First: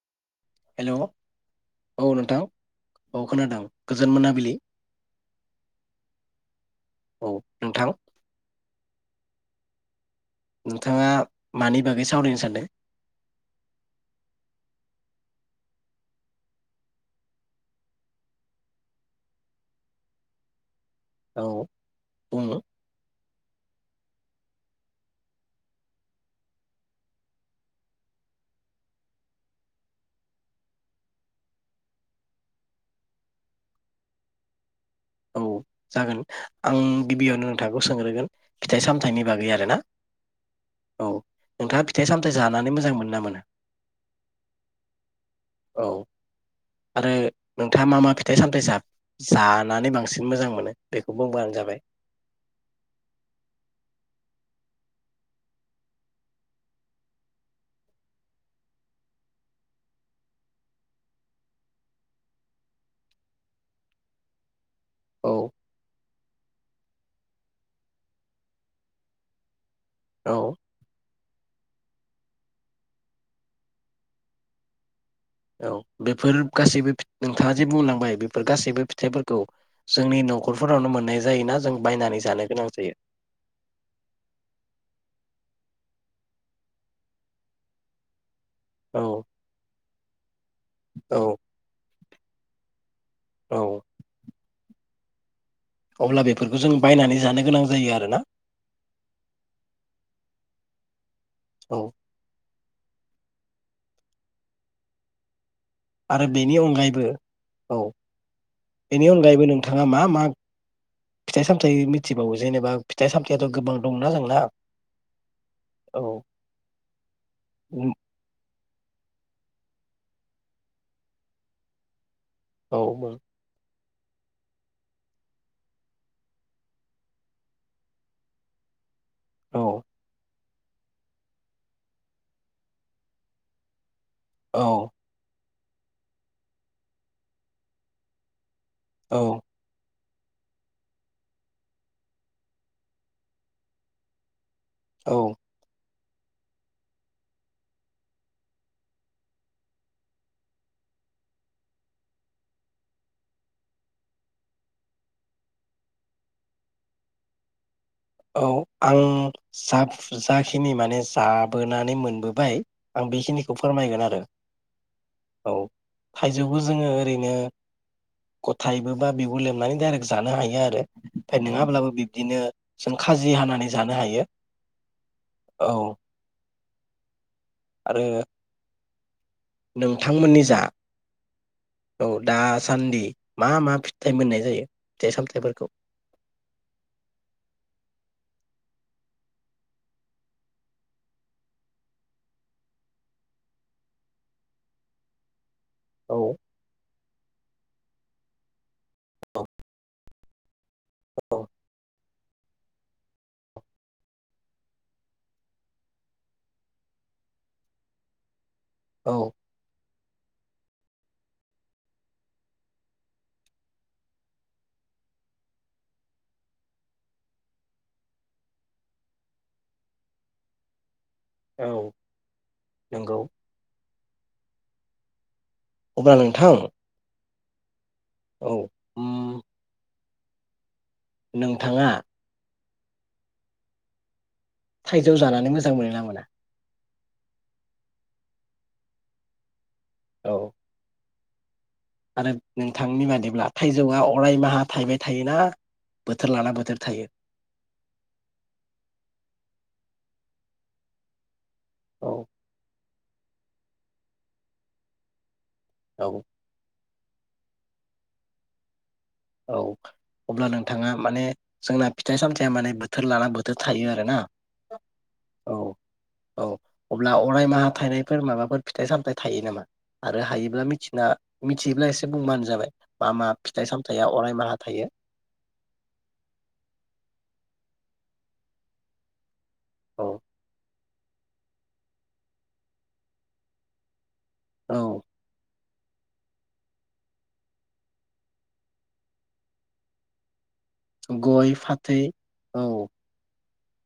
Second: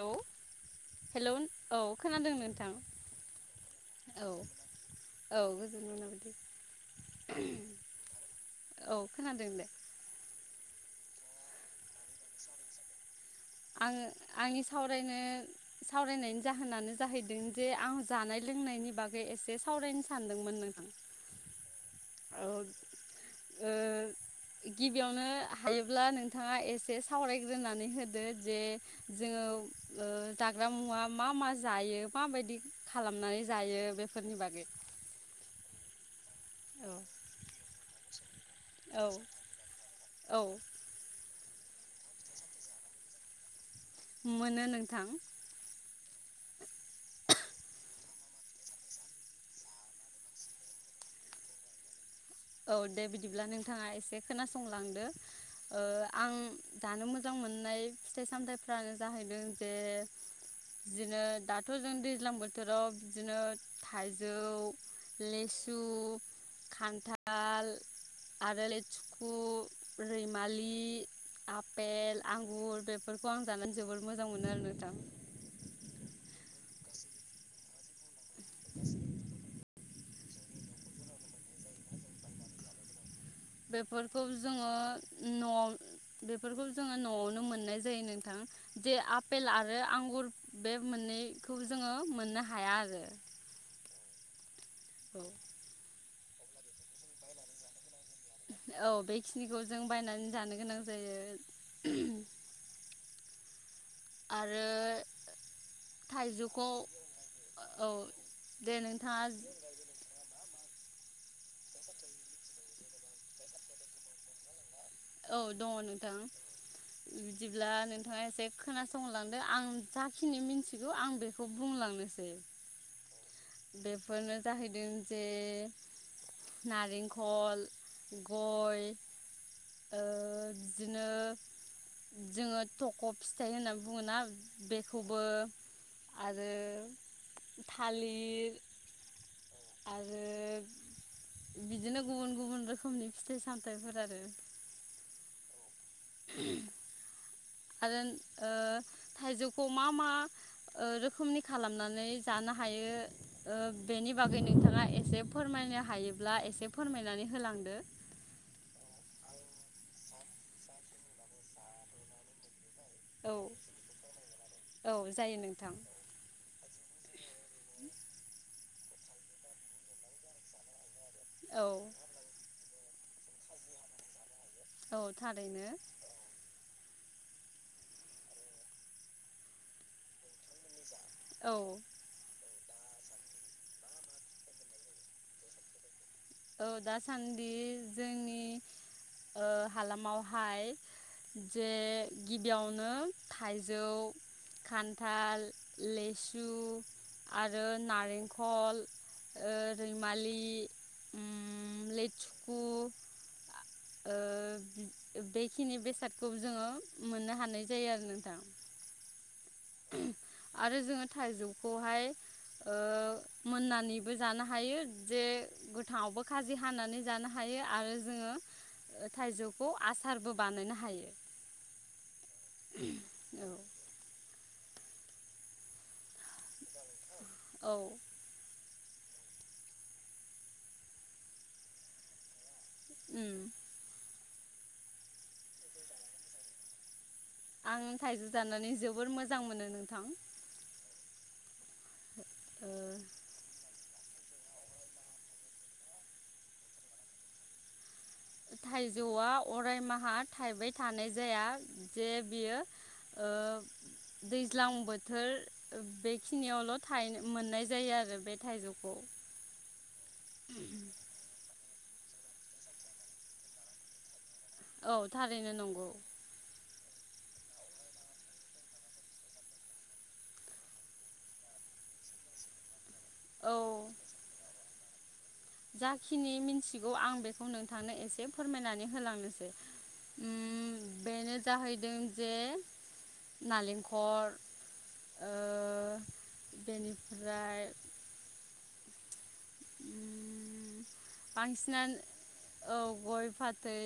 Hello hello औ hello औ खोनादों नोंथां औ खोनादों गोजोन औ मोनाबिलि औ औ खोनादों दे। नोंथाङा मानि बागै सावरायनो सानदों। आङो आंनि सावरायनो सावरायनायनि जाहोनानो जाहैदों जे आं जानाय लोंनायनि बागै एसे सावरायनो सानदोंमोन नोंथां औ औ बुंदो ओ गिबियावनो हायोब्ला नोंथाङा एसे सावरायग्रोनानै होदो। जे जोङो जाग्रा मुवा मा मा जायो माबायदि खालामनानै जायो बेफोरनि बागै? औ जागोन आं औ गिबियावनो नोंथांखौ सोंग्रोगोन फिथाइ औ सामथायाइनि बागै आरो ना औ नोंथाङा फिथाइ सामथायाइ जानानै मोजां मोनो ना मोना? मोनो नोंथां औ आरो नोंथाङा मा मा फिथाइ सामथाइ जा-जानानै बांसिन मोजां मोनो? मोनो बेखौ बुंबानो जाबाय। औ दे बिदिब्ला नोंथाङा एसे खोनासंलांदो ओ आं जानो मोजां मोननाय फिथाइ सामथायाइफ्रानो जाहैदों जे बिदिनो दाथ' जों दैज्लां बोथोराव बिदिनो थाइजौ औ लेसु खानथा थाल आरो लेथुखु औ रैमलि आ पेल आंगुर बेफोरखौ आं जानानै जोबोद मोजां मोनो आरो नोंथां। औ बेफोर गासैबो फि नोंथाङा जे बुंलांबाय बे फोर गासैबो फिथाइफोरखौ जोंनि न'खरफोरावनो मोननाय जायोना जों बायनानै जानो गोनां जायो बेफोरखौ जोङो न'आव बेफोरखौ जोङो न'आवनो मोननाय जायो नोंथां। जे औ आपेल आरो आंगुर बे औ मोननैखौ जोङो मोननो हाया आरो औ औ अब्ला बेफोरखौ जों बायनानै जानो गोनां जायो आरोना औ बेखिनिखौ जों बायनानै जानो गोनां जायो। औ। आरो। आरो बेनि थाइजौखौ अनगायैबो औ दे बेनि नोंथाङा अनगायैबो नोंथाङा मा मा फिथाइ सामथायाइ मिथिबावो जेनेबा फिथाइ सामथाययाथ गोबां दंना जोंना। औ दङ औ नोंथां बिदिब्ला नोंथाङा एसे खोनासंलांदो आं जाखिनि मिन्थिगौ आं बेखौ बुंलांनोसै। औ बुं। बेफोरनो जाहैदों जे नारेंखल गय औ ओ बिदिनो जोङो थख' फिथाइ होनना बुङो ना बेखौबो आरो थालि औ। आरो बिदिनो गुबुन गुबुन रोखोमनि फिथाइ सामथाइफोर आरो। औ। [unintelligible] आरो ओ थाइजौखौ मा मा ओ रोखोमनि खालामनानै जानो हायो ओ बेनि बागै नोंथाङा एसे फोरमायनो हायोब्ला एसे फोरमायनानै होलांदो। औ आं जा जाखिनि माने जाबोनानै मोनबोबाय आं औ बेखिनिखौ फोरमायगोन आरो औ जायो औ नोंथां थायजौ खौ जोङो ओरैनो थाइबो बा बिगुर लेमनानै डाइरेक्ट जानो हायो आरो। फाय औ नोङाब्लाबो बिब्दिनो जों खाजि हानानै जानो हायो। औ औ थारैनो। आरो नोंथांमोननि जा औ औ दा सान्दि मा मा फिथाइ मोननाय जायो फिथाइ सामथायाइफोरखौ? औ दासान्दि जोंनि ओ हालामावहाय जे गिबियावनो थाइजौ खान्थाल औ लेसु आरो नारेंखल औ ओ रैमालि इ औ ओम लेथुखु ओ बेखिनि बेसादखौ जोङो मोननो हानाय जायो आरो नोंथां। औ। [unintelligible] आरो जोङो थाइजौखौहाय ओ मोननानैबो जानो हायो जे गोथाङावबो खाजि हानानै जानो हायो आरो जोङो थाइजौखौ आसारबो बानायनो हायो। औ नंगौ। अब्ला नोंथां। औ। औ उम नोंथाङा उम। थाइजौ जानानै मोजां मोनो ना मोना? आं थाइजौ जानानै जोबोर मोजां मोनो नों थां। औ आरो नोंथांनि बादिब्ला थाइजौआ अरायमाहा थाइबाय थायोना बोथोर लाना बोथोर थायो? थाइजौआ अरायमाहा थाइबाय थानाय जाया। जे औ बियो ओ दैज्लां बोथोर औ बेखिनिआवल थायो मोननाय जायो आरो बे थाइजौ औ अब्ला नोंथांङा माने जोंना फिथाइ सामथाया माने बोथोर लाना बोथोर थायो आरो ना। औ थारैनो नंगौ। अब्ला अरायमाहा थाइनायफोर माबाफोर फिथाइ सामथाइ थायो नामा आरो हायोब्ला मिथिना मिथियोब्ला एसे बुंबानो जाबाय। मा मा औ फिथाइ साम अरायमाहा थायो जाखिनि मिन्थिगौ आं बेखौ नोंथांनो एसे फोरमायनानै होलांनोसै। औ उम बेनो जाहैदों जे नालेंखर औ ओ बेनिफ्राय गय फाथै औ। थै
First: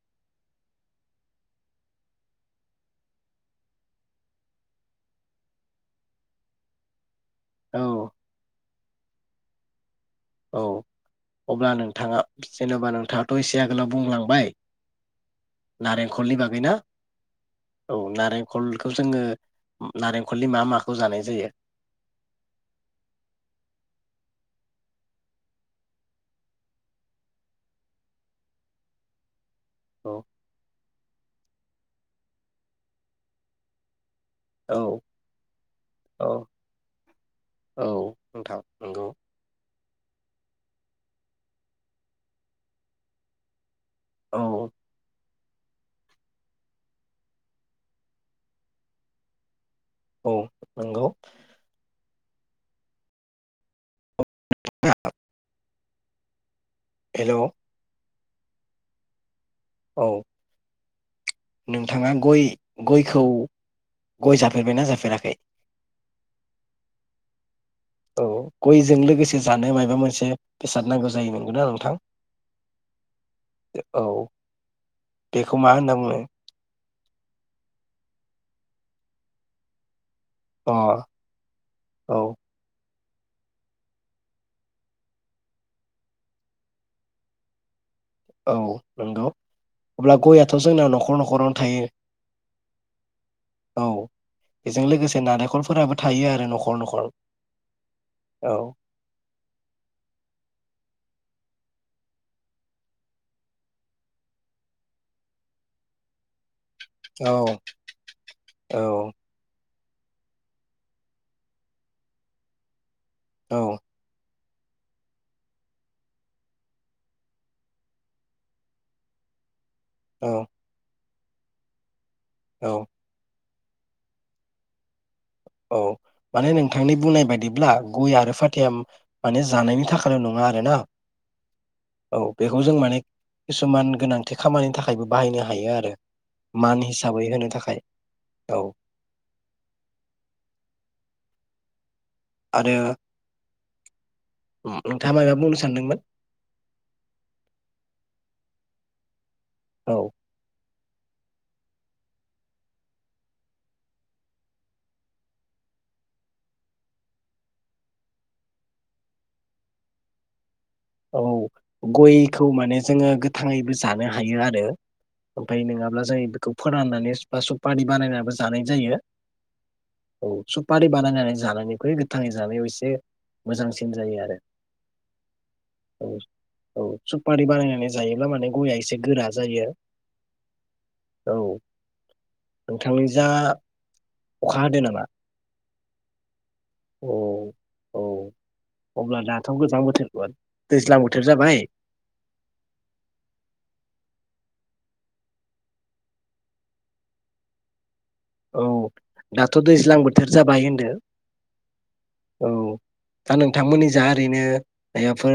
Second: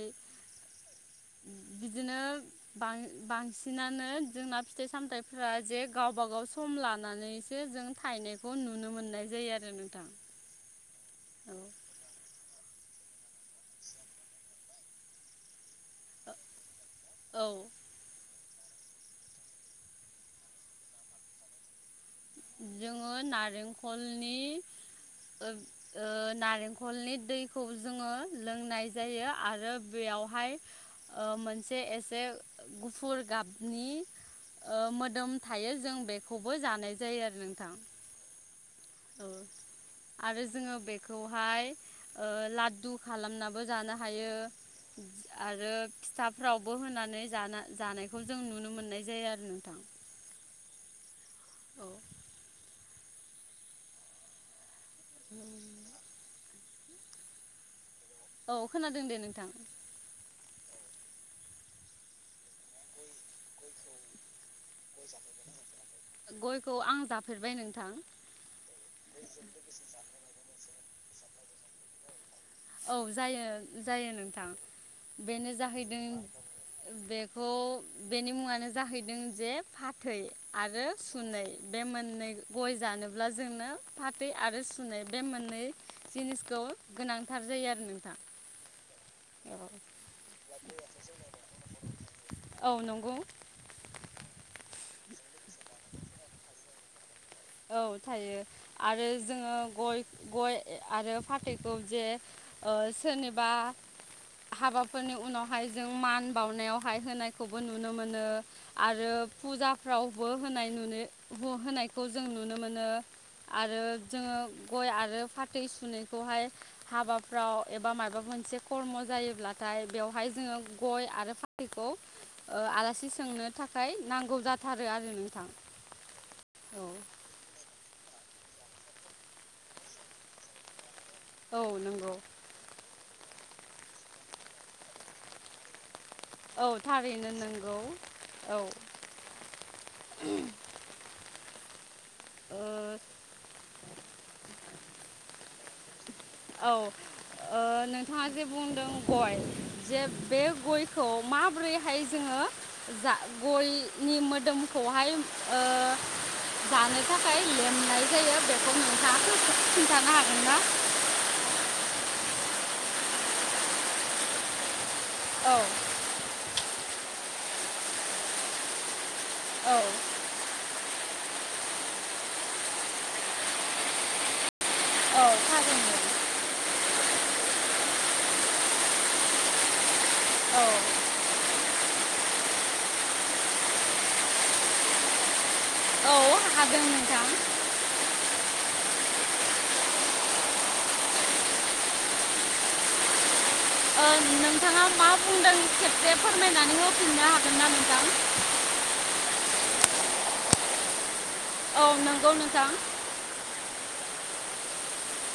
बिदिनो बां-बांसिनानो जोंना फिथाइ सामथाइफोरा जे गावबा गाव सम लानानै जे जों औ थायनायखौ नु नुनो मोननाय जायो आरो नोंथां। औ औ अब्ला नोंथांङा जेनेबा नोंथांङाथ एसे आगोलाव बुंलांबाय नारेंखलनि बागै ना औ औ नारेंख खलखौ जोंङो नारेंखलनि मा माखौ जानाय जायो? जोंङो नारेंखलनि ओ ओ नारेंखलनि दैखौ जोंङो लोंनाय जायो आरो आरो औ बेयावहाय ओ मोनसे एसे गुफुर गाबनि ओ औ मोदोम थायो जों औ बेखौबो जानाय जायो आरो नोंथां। औ नोंथां नंगौ औ आरो जोंङो बेखौहाय ओ लाद्दु खालामनाबो जानो हा हायो औ आरो फिथाफ्रावबो होनानै जाना जानायखौ जों नुनो मोननाय जायो आरो नोंथां औ नंगौ। [unintelligible] [unintelligible] हेल' औ खोनादों दे नोंथां औ नोंथाङा गय गयखौ गय जा गयखौ आं जाफेरबाय नोंथां। औ गयजों लोगोसे जानो मायबा मोनसे बे जाथानांगौ जायो नंगौना नोंथां। औ जायो जायो नोंथां बेनो बेखौ मा होनना जाहैदों बुङो बेखौ बेनि मुङानो जाहैदों जे फा थै अ आरो सुनै बे मोननै औ गय जानो ब्ला जोंनो फाथै आरो सुनाय बे मोननै जिनिसखौ गोनां थार जायो आरो नों औ नंगौ अब्ला गयाथ' जोंना न'खर न'खरावनो थायो औ नंगौ औ बेजों लोगोसे नारेंखलफोराबो थायो आरो न'खर न'खर औ थायो औ आरो जोङो गय गय ए आरो फाथैखौ जे ओ सोरनिबा हाबाफोरनि उनावहाय जों मान बावनायाव हाय औ होनायखौबो नुनो मोनो औ आरो फुजा फ्रावबो होनाय नुनो ह होनायखौ जों नुनो मोनो। औ आरो जोङो गय आरो फाथै सुैखौहाय हाबाफ्राव एबा माबा मोनसे खर्म' जायोब्ला थाय बेवहाय जोङो गय आरो फाथैखौ ओ औ आलासि सोंनो थाखाय नांगौ जाथारो आरो नोंथां। औ माने नोंथांनि बुंनाय बायदिब्ला गय आरो फाथैया माने जानायनि थाखायल' नङा आरो ना औ नंगौ औ बेखौ जों माने किसुमान गोनांथि खामानिनि थाखायबो बाहायनो हायो आरो औ मान हिसाबै थारैनो होनो नंगौ थाखाय औ ओ आरो उम नोंथाङा मायबा बुंनो सानदोंमोन? औ ओ नोंथाङा जे बुंदों गय' औ जे बे गय' खौ माबोरैहाय जोङो जा गयनि मोदोमखौहाय ओ जानो थाखाय लेमनाय जायो बेखौ नोंथाङा फोर खिन्थानो हागोनना? औ गयखौ माने जोङो गोथाङैबो जानो हायो आरो औ ओमफाय नङाब्ला जायो बेखौ फोराननानै नेस बा सपारि बानायनाबो जानाय जायो। औ औ सुपारिब बानायनानै जानायनिख्रुइ गोथाङै जानायाव एसे मोजांसिन जायो आरो औ फा औ औ सुपारि बानायनानै जायोब्ला माने गयआ एसे गोरा जायो। औ औ नोंथांनि जा अखा हादो नामा? हादों औ नोंथां। औ अब्ला दाथ' गोजां बोथोरमोन। दैज्लां बोथोर जाबाय ओ नोंथाङा मा बुंदों खेबसे फोरमायनानै होफिननो हागोन ना नोंथां? औ दाथ' दैज्लां बोथोर जाबाय होनदो। औ नंगौ औ नोंथां दा नोंथांमोननि जा ओरैनो मायबाफोर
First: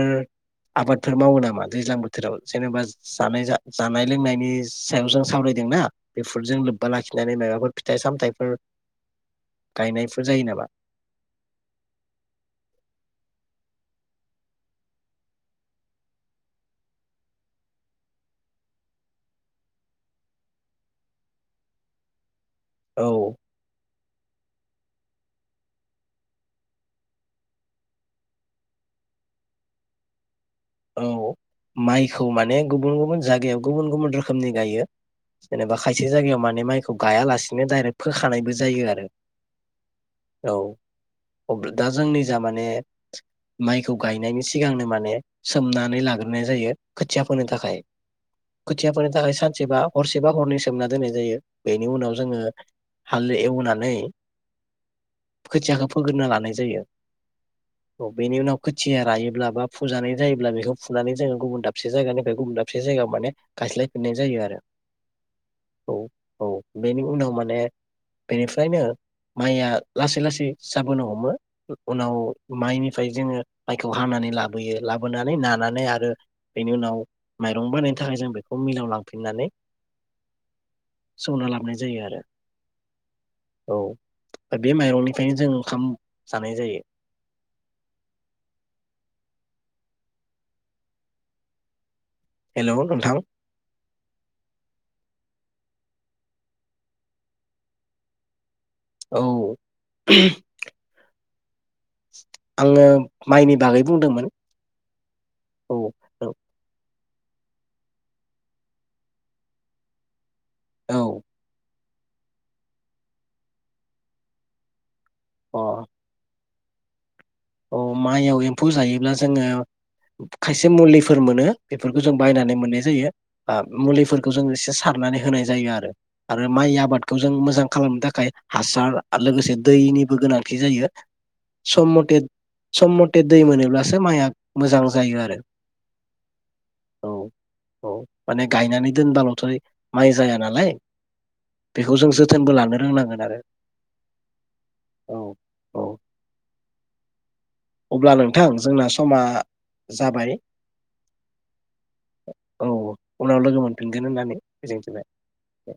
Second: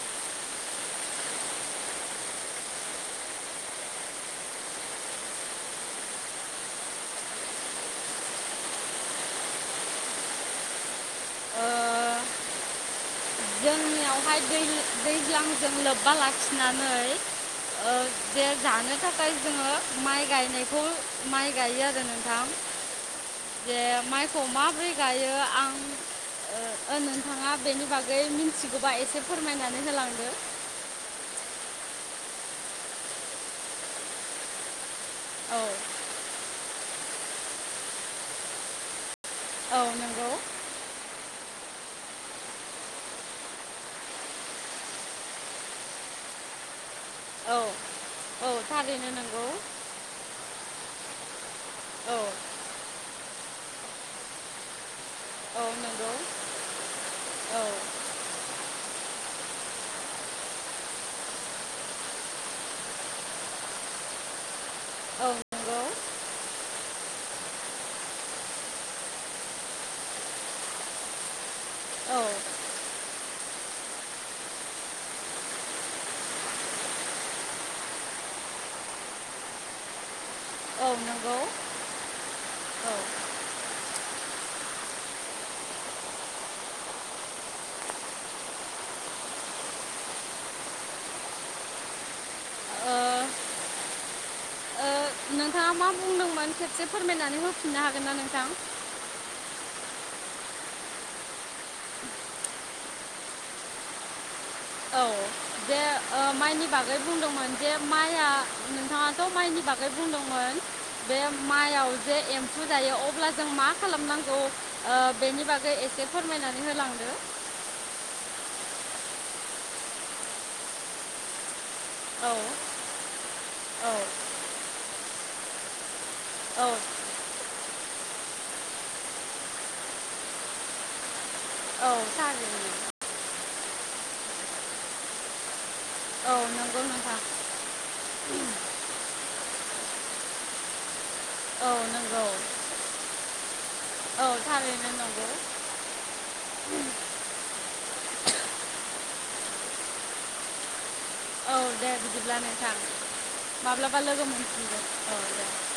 आबादफोर मावो नामा दैज्लां बोथोराव जेनेबा जानाय-जा-जानाय लोंनायनि सायाव जों सावरायदोंना बेफोरजों लोब्बा लाखिनानै मायबाफोर फिथाइ सामथाइफोर गायनायफोर जायो नामा? ओ जोंनियावहाय दै दैज्लांजों लोब्बा लाखिनानै ओ जे जानो थाखाय जोङो माइ गायनायखौ माइ गायो आरो नोंथां। औ जे माइखौ माबोरै गायो आं ओ नोंथाङा बेनि बागै मिथिगोबा एसे फोरमायनानै होलांदो। औ माइखौ माने गुबुन गुबुन जागायाव गुबुन गुबुन रोखोमनि गायो। औ जेनेबा खायसे जायगायाव माने माइ खौ गायालासेनो दाइरेक्ट फोखानायबो जायो आरो औ नंगौ। औ अब्ला दा जोंनि जा माने माइखौ गायनायनि सिगांनो माने सोमनानै लाग्रोनाय जायो। खोथिया फोनो औ थाखाय औ खोथिया थारैनो फोनो थाखाय नंगौ सानसेबा हरसेबा हरनै खोबना दोननाय जायो। बेनि उनाव औ जोङो हाल एवनानै खोथियाखौ नंगौ फोग्रोना लानाय जायो औ बेनि उनाव खोथिया रायोब्ला बा फु फुजानाय जायोब्ला बेखौ फुनानै जोङो गुबुन दाबसे जायगानिफ्राय गुबुन दाबसे जायगायाव माने गायस्लायफिननाय जायो आरो। औ नंगौ औ औ बेनि उनाव माने बेनिफ्रायनो माइया लासै लासै जाबोनो हमो उनाव औ माइनिफ्राय जोङो माइखौ हानानै लाब लाबोयो लाबोनानै नानानै आरो बेनि उनाव माइरं बानायनो थाखाय जों बेखौ मिलाव लांफिननानै औ नंगौ सौना लाबोनाय जायो आरो औ। बे माइरंनिफ्रायनो जों ओंखाम जानाय जायो। हेलौ नोंथां औ ओ ओ, नोंथाङा मा बुंदोंमोन खेबसे फोरमायनानै होफिननो हागोन ना नोंथां? औ आङो माइनि बागै बुंदोंमोन। औ औ बे ओ औ माइनि बाग नों बुंदोंमोन जे माइया नोंथाङाथ' माइनि बागै बुंदों मोन औ बे माइआव जे एम्फौ जायो अब्ला जों मा खालामनांगौ? ओ बेनि बागै एसे फोरमायना होलांदो अ माइआव एम्फौ जायोब्ला जोङो खायसे मुलिफोर मोनो। बेफोरखौ जों औ बायनानै मोननाय जायो ओ औ मुलिफोरखौ जों एसे सारनानै होनाय जायो आरो। आरो औ माइ आबादखौ जों मोजां खालामनो थाखाय हासार आरो लोगोसे दैनिबो गोनांथि जायो। औ सम मथे थारैनो सम मथे दै मोनोब्लासो माइआ मोजां जायो आरो। औ नंगौ औ नोंथा। औ माने गायनानै दोनबाल'थ' माइ जाया नालाय औ बेखौ जों नंगौ जोथोनबो लानो रोंनांगोनआरो औ थारैनो औ नंगौ औ अब्ला नोंथां जोंना समा जाबाय। औ बिदिब्ला औ नोंथां उनाव लोगो माब्लाबा मोनफिनगोन लोगो होननानै मोनफिनगोन। मिजिंथिबाय। औ दे।